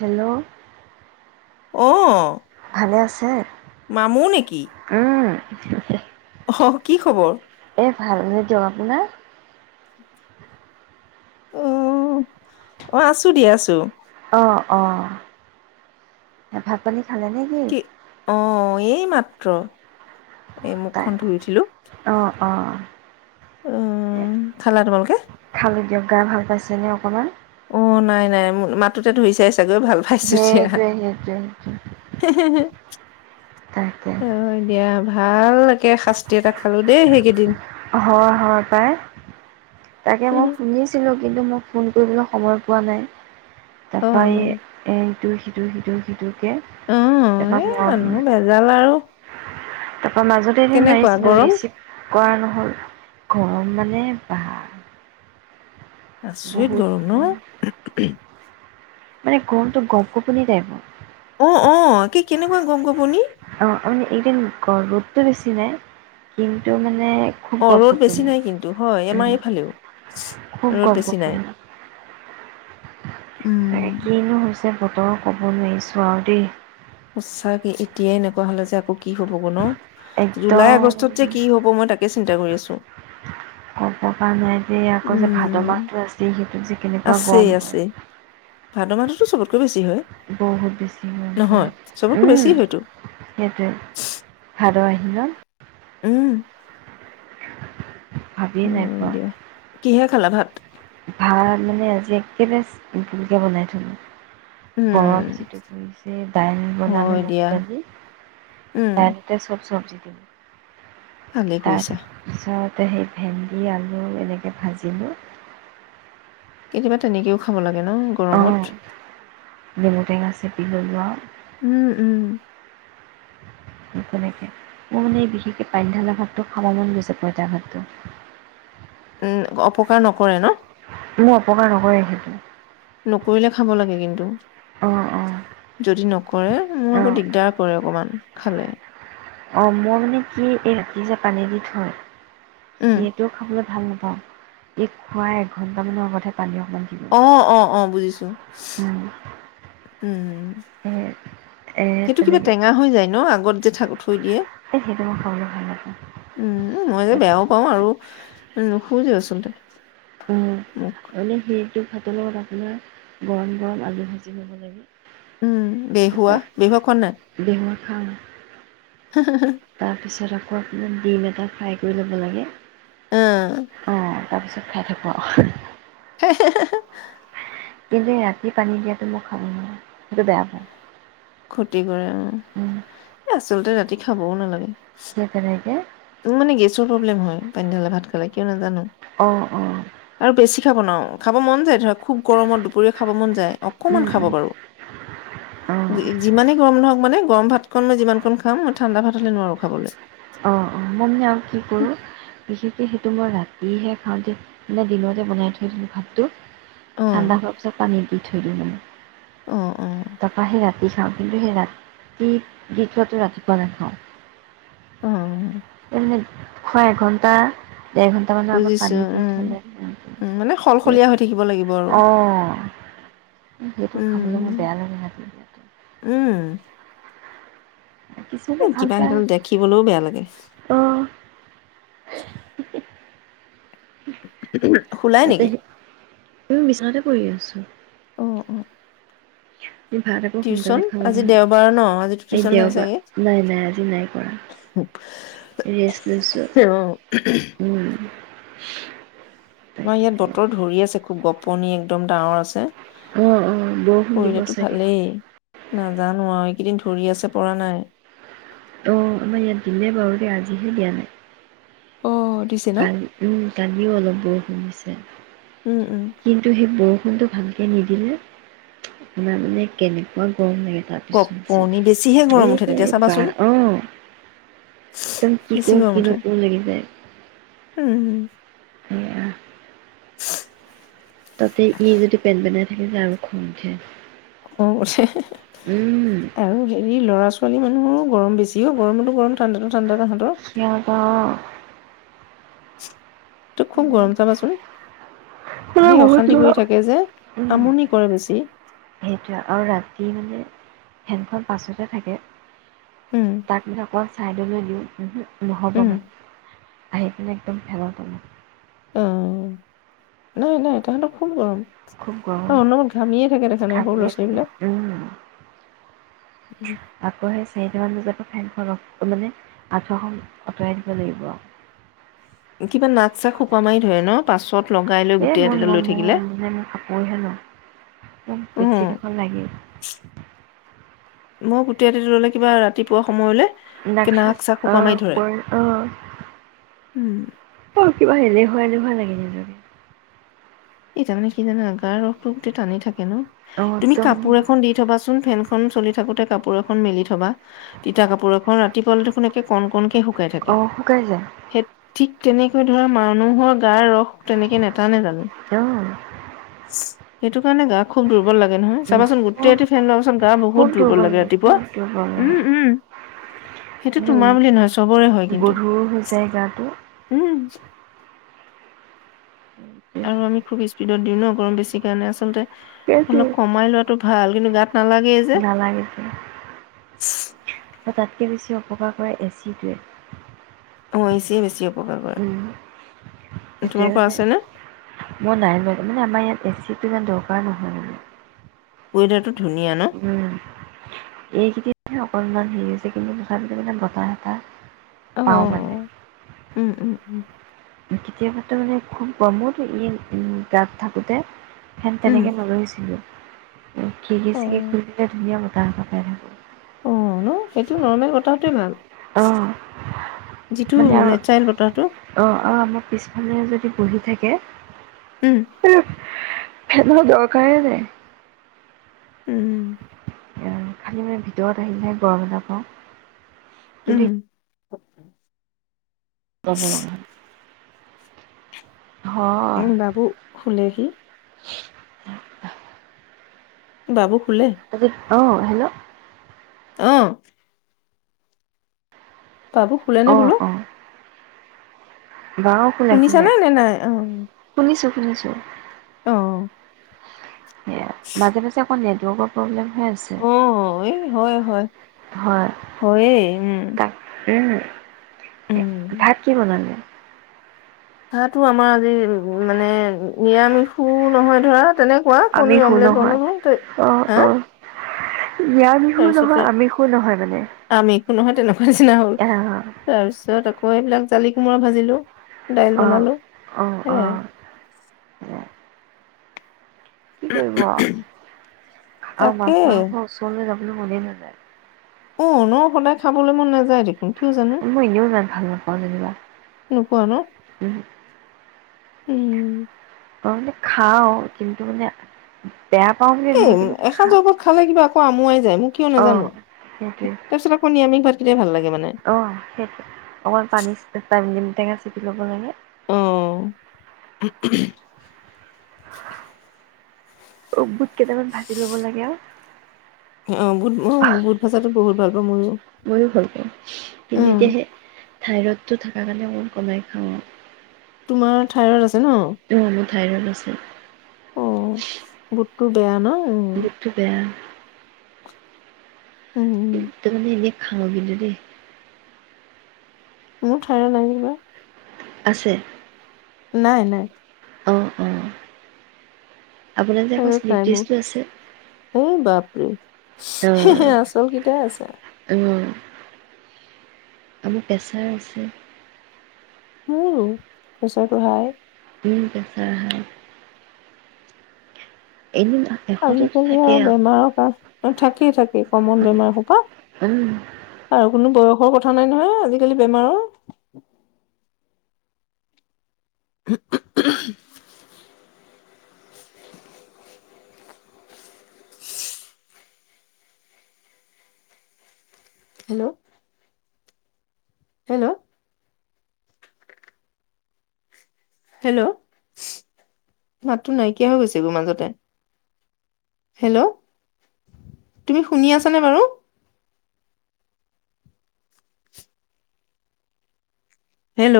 Hello অ। ভালে আছে? মামু নেকি? হয়। অ কি খবৰ? এ ভাল ন দিয়ক, আপোনাৰ? অ অ আছো দিয়া আছো। অ অ ভাত পানী খালে নে কি অ এই মাত মাত্ৰ এই মুখখন ধুই উঠিলো। অঁ। উম খালা তোমালোকে? খালোঁ দিয়ক গা ভাল পাইছেনে অকণমান? অ নাই নাই মাতোতে ধুই চাইছ চাকৈ ভাল পাইছো দিয়া । [unintelligible] সেইটোৱে সেইটোৱে [unintelligible] তকে ভালকে শাস্তি এটা খালো দেই সেইকেইদিন হয় হয় পাই। তাকে মই শুনিছিলো। কিন্তু মই ফোন কৰিবলৈ সময় পোৱা নাই । অঁ তাৰপই এ সেইটো সিটো সিটো সিটো অ এ মানুহ ভেজাল আৰু । তাৰপ মাজতে এদিনাৰিছিলোঁ ৰিচিপ্ট [unintelligible] কৰা নহ'ল গৰম মানে বা আচুৰিত গৰম ন বহুত মানে গৰমটো গপ গোপনি টাইপৰ অ অ কি কেনেকুৱা গপ গোপনি অ মানে এইদিন গৰ্ভততটো বেছি নাই কিন্তু মানে [unintelligible] অ ৰ'দ বেছি গপ-গপনি। নাই কিন্তু হয় আমাৰ উম, এইফালেও খুব ৰ'দ বেছি নাই গপ-গপনি। উম । বতৰ ক'ব নোৱাৰিছোঁৱ আৰু দেই উচছ কি এতিয়াই এনেকুৱা হলে যে আকৌ কি হ'ব গ ন জুলাই আগষ্টত যে একদম কি হব মই তাকে চিন্তা কৰি আছো । ক'ব পৰা নাই যে আকৌ যে ভাদ মাহটো আছে সেইটোত যে কেনেকুৱা আছেই গৰম আছে আছে হয় ভাদ মাহটোতো চবতকৈ বেছি হয় । বহুত বেছি মন পৰে । চবতকৈ বেছি উম হয়তো সেইটোৱে ভাল । ৰিল [unintelligible] উম । ভাবিয়ে নাই পোৱা দিয়া । কিহে খালা ভাট । ভাত মানে আজি একেবাৰে ভুলকৈ বনাই থলোঁ । উম গৰম যিটো কৰিছে দাইল বনালো হয় মগু দিয়া আজি উম দাইলতে চব চব্জি উম ভালেই তাৰ কৰিছা পিছত তায়া সেই ভেন্দি আলু এনেকৈ ভাজিলোঁ । কেতিয়াবা তেনেকেও খাব লাগে । লাগে ন গৰমত অঁ । এইবল [unintelligible] উম, উম । তেনেকে মোৰ মানে বিশেষকে পানীঢালা ভাতটো খাম মন গৈছে পঁইতা ভাতটো। উম অপকাৰ নকৰে ন । মোৰ অপকাৰ নকয় সেইটো । নকৰিলে খাব লাগে কিন্তু অঁ অঁ যদি নকৰে মোৰ অঁ আকৌ দিগদাৰ কৰেৰে অকমান । খালে । অঁ মই মানে কি এই ৰাতি যে পানী দি থয় । উম, সিটোও খাবলৈ । ভাল নাপাওঁ এই খোৱা এঘণ্টামানৰ আগতহে পানী অ । অ অ অ বুজিছো উম, উম এই এই সেইটো কিবা তেনেকৈ টেঙা হৈ যায় ন আগত যে থাকোঁ এই সেইটো মই খাবলৈ ভাল নাপাওঁ উম মই যে বেয়াও পাওঁ আৰু নোখোজছো চল [unintelligible] অ মানে সি টো ভাতৰ লগত আপোনাৰ গৰম গৰম আলু ভাজি ল'ব লাগে উম তাৰপৰা বেহুৱা বেহুৱা খোৱা নাই? খাওঁ। তাৰ পিছত আকৌ কক ডিম এটা ফ্ৰাই কৰি ল'ব লাগে। অ তাৰ পিছত খাই থাকোঁ আৰু হে হে হে কিন্তু ৰাতি পানী দিয়াটো মই খাব নোৱাৰো সেইটো বেয়া পাও । ক্ষতি কৰা এ আছ আচলতে ৰাতি খাবৌ নালাগে। কিয় তেনেকে? মোৰ মানে গেছৰ প্ৰব্লেম হয় পানীঢালা ভাত খালে কিয় নাজানো। অ অ পিঠা বনাওঁ খাব মন যায় ধৰক খুব গৰমত দুপৰীয়া খাব মন যায়। অকমান উম খাব উম পাৰোঁ অঁ যিমানে গৰম নহওক মানে। গৰম ভাতকণ মই যিমানকণ খাম মই ঠাণ্ডা ভাত হ'লে নোৱাৰো খাবলে। অ অ মই মানে আৰু কি কৰোঁ বিশেষ কে সেইটো মই ৰাতিহে খাওঁ দেই, মই দিনতে বনাই থৈ দিলোঁ ভাতটো অ', ঠাণ্ডা হোৱা পিছত পানী দি থও ধৰিমে । [inaudible] অ', অ', তাৰপা হে ৰাতি বিশ্বাস কৰিবি ৰাতি ভিতৰতে ৰাতিপুৱা নাখাওঁ। [inaudible] অ এনে হয় এঘণ্টা দেৰ ঘন্টামানৰ আগত বুজিছো, পানী দি উম, উম, মানে থলে শলশলীয়া হৈ থাকিব লাগিব আৰু অ সেইটো খাবলৈ মোৰ উম, বেয়া লাগে ৰাতি দিয়াটো ওম কিবা এডাল দেখিবলৈও বেয়া লাগে। অ উ হু হুঁ শুলাই নেকি? ওম বিছনাতে পৰি আছো। অ অ [unintelligible] এই ভাত আকৌ টিউচন সোনকালে খালোঁ আজি দেওবাৰ ন' আজিতো নহয় আজি টিউচন নাই দেওবাৰ চাগে? নাই নাই আজি নাই কৰা ৰেষ্ট লৈছোঁ অ', ওহ । উঃ [unintelligible] নহয় ইয়াত বতৰ ধৰি আছে খুব গপ। কণী একদম ডাঙৰ আছে। অ অ বৰষুণ দিব কৰিলেতো চাগে ভালেই। - নাজানো আৰু এইকেইদিন ধৰি আছে পৰা নাই আহ আমাৰ ইয়াত দিলে বাৰু দে আজিহে দিয়া নাই অ', দিছে ন'? কালি উম কালিও অলপ বৰষুণ দিছে উম, উম, যে কিন্তু সেই বৰ ষুণ টো ভালকে নিদিলে মানে কেনেকুৱা গৰম লাগে তাৰপিছত যে গপনি বেছিহে গৰম উঠে তেতিয়া এ বা চাবাচোন, অ একদম কি বেছি কৰোঁ গৰম কি উঠে, নকৰোঁ লাগি যায় । উম উম সেয়া চু তাতে ই যদি পেন পেনাই তেতিয়া যে আৰু খং উঠে। খং উঠে হে হে হে উম আৰু হেৰি লৰা ছোৱালী মানে মোৰো গৰম বেছিও গৰমতো গৰম ঠাণ্ডাটো ঠাণ্ডা । [unintelligible] তো খুব গৰম চাবাচোন সেই বহুত অশান্তি গৰম কৰি থাকে যে উম আমনি কৰে বেছি সেইটো আৰু ৰাতি মানে ফেনখন পাছতে থাকে উম তাক যে আকছ ছাইডলৈ দিওঁ উমহো নহ'ব উম মানে আহি পেলাই একদম ফেন তলত অ নাই নাই তাহাঁতক খুব গৰম খুব গৰম আৰু অনবৰত ঘামিয়ে থাকে দেখা নাই সৰু ঘামিয়ে ল'ৰা ছোৱালী থাকে বিলাক উম আকৌ সেই চাৰিটামান বজাৰ পৰা ফেনখন মানে আঁঠুৱাখন আঁতৰাই দিব লাগিব কিবা নাক চাক সোপা মাৰি ধৰে ন পাচ এই মোৰ নোৱাৰোঁ মানে মোক কাপোৰ হে ন মোক অ বেডশ্বীট এখন লাগেই মই গোটেই ৰাতিটো ললে কিবা ৰাতিপুৱা সময়লৈ নাখায় অ আহ উম অ কিবা এলেহুৱা এলেহুৱা লাগে নিজকে এতিয়া মানে কি জানা গাৰ ৰসটো গোটেই টানি থাকে অঁ তুমি একদম কাপোৰ এখন দি থবাচোন ফেনখন চলি থাকোতে কাপোৰ এখন মেলি থ'বা তিতা কাপোৰ এখন ৰাতি টিপল দেখোন একে কণকণকে সু শুকাই থাকে, অঁ শুকাই যায় সে ঠিক তেনেকে ধৰা, মানুহৰ গাৰ ৰস তেনেকে নেটানে জানো? অহ, সেইটো কাৰণে গা খুব দুৰ্বল লাগে নহয়, চাবাচোন গোটেই খুব ৰাতি ফেন লবাচোন গা খুব বহুত দুৰ্বল লাগে, ৰাতিপুৱা খুব দুৰ্বল লাগে উম- উম, সেইটো মানে তোমাৰ বুলি নহয়, চবৰে হয় কিন্তু, গধুৰ হৈ যায় গাটো উম [inaudible] আৰু আমি খুব স্পীডত দিওঁ ন, গৰম বেছি কাৰণে আচলতে সেইটোৱে অলপ কমাই লোৱাটো ভাল। কিন্তু গাত নালাগেই যে নালাগে তাতকে বেছি অপকাৰ কৰে এচিটোৱে। হৈছেই বেছিও উম, সেইটোৱে তোমালোকৰ যে, আছে নে? মই নাই লোৱা মানে আমাৰ ইয়াত এচিটো ইমান দৰকাৰ নহয় মানে [unintelligible] ধুনীয়া ন, এইখিনিতহে অকণমান হেৰি হৈছে, কিন্তু তথাপিটো মানে বতাহ এটা অ, পাওঁ মানে। উম- উম- উম কেতিয়াবাটো, মানে খুব গৰমত ই গাত থাকোতে ফেন উম তেনেকে নলৈছিলোঁ। খিৰিকি- অ চিৰিকি খুলি দিলে ধুনীয়া বতাহ, তাৰ পকে [unintelligible] অ ন, সেইটো নৰ্মেল বতাহটোৱে ভাল। অ, যিটো মানে আৰু নেচাৰেল বতাহটো অ- অ আমাৰ পিছফালে যদি বহি থাকে উম, ফেনৰ দৰকাৰে নাই। উম, খালী মানে ভিতৰত আহিলেহে গৰম এটা পাওঁ। উম, কিন্তু গৰম [unintelligible] উম, বাবু শুলেহি। [inaudible] বাবু শুলে? তাৰপিছত অ হেল্ল' অ বাবু শুলেনে অ', বোলো? অ'। বাৰু খুলে খুলে শুনিছানে নে নাই অ? শুনিছো শুনিছো, অহ', এয়া মাজে-মাজে, অ', নেটৱৰ্কৰ প্ৰব্লেম, হৈ আছে অ', এই হয়-হয়-হয় হয় এ উম' তাক উম' উম ভাত কি বনালে? ভাতো আমাৰ আজি উম 'মানে নিৰামিষো নহয় ধৰা, তেনেকুৱা আমিষো কণী-অমলেট নহয় বনালো তে হা নিৰামিষো তাৰপিছতে নহয় আমিষো নহয় মানে, আম একো নহয় তেনেকা, নিচনা হল অ তাৰপিছত আকৌ, মই এইবিলাক জালি-কোমোৰা ভাজিলো। অ দাইল-বনালো অ অ হেয়াই। কি কৰিব আৰু তাকে মাছ-মাংসৰ ওচৰলৈ যাব, মনে নাযায় অ', ন', সদায় খাবলৈ মন নাযায় দেই‌ মই', এনেও মাছ ভাল নাপাওঁ যেনিবা নোপোৱা ন উম', উম অ', মানে খাওঁ কিন্তু মানে, বেয়া পাওঁ বুলি এই নহয় কিন্তু খা এসাঁজৰ পৰা খালে কিবা, কিবা আমুৱাই যায় কিয় অ নাজানো সেইটোৱে তাৰ পিছত কণী আনি, তোকে ভাল লাগে, মানে অ', সেইটো অকন পানী চিতাই - চিতাই দিম। টেঙা চেপি ল'ব লাগে, অহ অ', বুট কেইটামান ভাজি ল'ব লাগে, আৰু আহ', বুত উম, বুত ভাজাটো বহুত ভাল পাওঁ মইও, ময়ো থাইৰডটো থাকা কাৰনে, অলপ কমাই খাওঁ। তোমাৰ থাইৰইড আছে, ন উম', মোৰ থাইৰড আছে। বুটতো বেয়া ন'? উম বুটতো বেয়া। উম উম তাৰ মানে এনেই খাওঁ, কিন্তু দেই, মোৰ থাইৰড নাই নহয়। আছে । নাই-নাই। আপোনাৰ যে আকৌ আৰু শ্লিপ তাই ডিচটো আছে মোক এ বাপৰে হে-হে অ', আচল কিটাই আছে । অ', আমাৰ প্ৰেছাৰ আছে । উম, প্ৰেছাৰটো হাই উম, প্ৰেছাৰ হাই। এদিন এশতো আজিকালি থাকে আৰু বেমাৰৰ কাৰ থাকেই, থাকেই, কমন আৰু বেমাৰ সোপা উম, আৰু কোনো বয়স । দুখৰ কথা নাই নহয়, আজিকালি বেমাৰৰ । [inaudible] হেল্ল' হেল্ল' হেল্ল, ' মাতটো নাইকিয়া হৈ গৈছে গৈ মাজতে, হেল্ল, ' তুমি শুনি আছানে বাৰু? হেল্ল'